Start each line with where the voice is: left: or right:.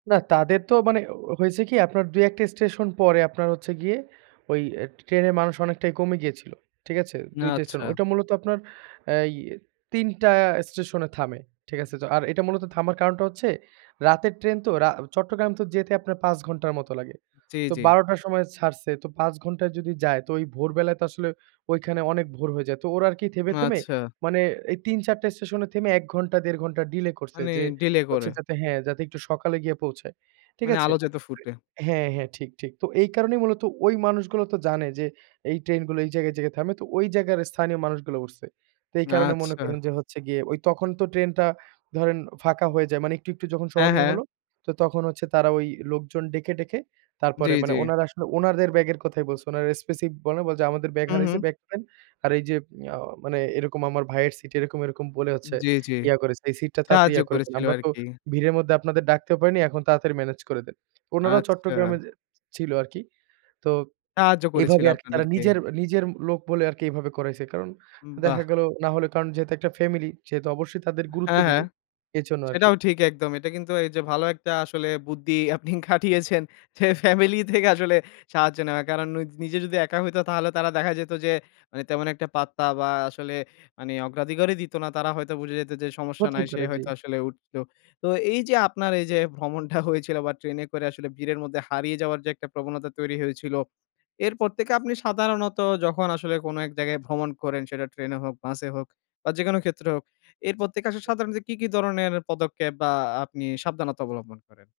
right: না, তাদের তো মানে হয়েছে কি আপনার ২-১টা স্টেশন পরে আপনার হচ্ছে গিয়ে ওই ট্রেনের মানুষ অনেকটাই কমে গিয়েছিল, ঠিক আছে? ২টা স্টেশন।
left: আচ্ছা।
right: ঐটা মূলত আপনার এই ৩টা স্টেশনে থামে, ঠিক আছে? আর এটা মূলত থামার কারণটা হচ্ছে রাতের ট্রেন তো, রা চট্টগ্রাম তো যেতে আপনার ৫ ঘন্টার মত লাগে।
left: জি,
right: তো
left: জি।
right: ১২ টার সময় ছাড়ছে। তো, ৫ ঘন্টায় যদি যায় তো ভোরবেলায় তো আসলে ঐখানে অনেক ভোর হয়ে যায়। তো ওরা আরকি থেমে, থেমে
left: আচ্ছা।
right: মানে এই ৩-৪ টা স্টেশনে থেমে ১ ঘন্টা ১.৫ঘন্টা ডিলে করছে।
left: মানে
right: যে,
left: ডিলে করে।
right: হচ্ছে যাতে হ্যাঁ, যাতে একটু সকালে গিয়ে পৌঁছায়, ঠিক
left: মানে
right: আছে?
left: আলো যাতে ফুটে।
right: হ্যাঁ, হ্যাঁ, ঠিক, ঠিক। তো এই কারণেই মূলত ওই মানুষগুলো তো জানে, যে, এই ট্রেনগুলো এই জায়গায় জেগে থামে। তো ওই জায়গায় স্থানীয় মানুষগুলো উঠছে। তো এই কারণে মনে
left: আচ্ছা।
right: করেন যে, হচ্ছে গিয়ে তখন তো ট্রেনটা ধরেন ফাঁকা হয়ে যায়। মানে একটু, একটু, যখন
left: হ্যাঁ,
right: সহনীয়
left: হ্যাঁ।
right: হলো, তো তখন হচ্ছে তারা ওই লোকজন ডেকে, ডেকে,
left: জি,
right: তারপরে
left: জি।
right: মানে, উনারা আসলে উনারদের ব্যাগের কথাই বলছে। ওনারা এস্পেসি বলেনাই, বলে যে, আমাদের ব্যাগ
left: হু,
right: হারাইছে,
left: হুম।
right: ব্যাগ দেন। আর এই যে, আ মানে এরকম আমার ভাইয়ের সিট এরকম, এরকম, বলে হচ্ছে
left: জি, জি,
right: ইয়া করেছে এই সিটটা তাড়াতাড়ি
left: সাহায্য
right: ইয়া করে দেন।
left: করেছিল
right: আমরা
left: আর
right: তো
left: কি।
right: ভিড়ের মধ্যে আপনাদের ডাকতেও পারিনি। এখন তাড়াতাড়ি মেনেজ করে দেন। উনারাও
left: আচ্ছা।
right: চট্টগ্রামে ছিল আরকি। তো
left: সাহায্য করেছিল
right: এভাবে আরকি তারা
left: আপনাদেরকে।
right: নিজের, নিজের লোক বলে আরকি এভাবে করাইছে। কারণ
left: বাহ!
right: দেখা গেল না হলে কারণ যেহেতু একটা ফ্যামিলি সেহেতু অবশ্যই তাদের গুরুত্ব
left: হ্যাঁ,
right: দিবে।
left: হ্যাঁ।
right: এজন্য আরকি।
left: সেটাও ঠিক একদম। এটা কিন্তু এই যে, ভালো একটা আসলে বুদ্ধি আপনি খাটিয়েছেন। যে, ফ্যামিলি থেকে আসলে সাহায্য নেয়া। কারণ নিজে যদি একা হইতো তাহলে তারা দেখা যেত যে, তেমন একটা পাত্তা বা আসলে মানে অগ্রাধিকারই দিত না। তারা হয়তো বুঝে যেত যে, সমস্যা
right: হতেই
left: নাই। সে
right: পারে, জি।
left: হয়তো আসলে উঠলো। তো এই যে, আপনার এই যে, ভ্রমণটা হয়েছিল বা ট্রেনে করে আসলে ভিড়ের মধ্যে হারিয়ে যাওয়ার যে, একটা প্রবণতা তৈরি হয়েছিল, এরপর থেকে আপনি সাধারণত যখন আসলে কোন এক জায়গায় ভ্রমণ করেন সেটা ট্রেনে হোক, বাসে হোক, বা যেকোন ক্ষেত্রে হোক এর প্রত্যেকে আসলে সাধারণত কি, কি, ধরনের পদক্ষেপ, বা আপনি সাবধানতা অবলম্বন করেন?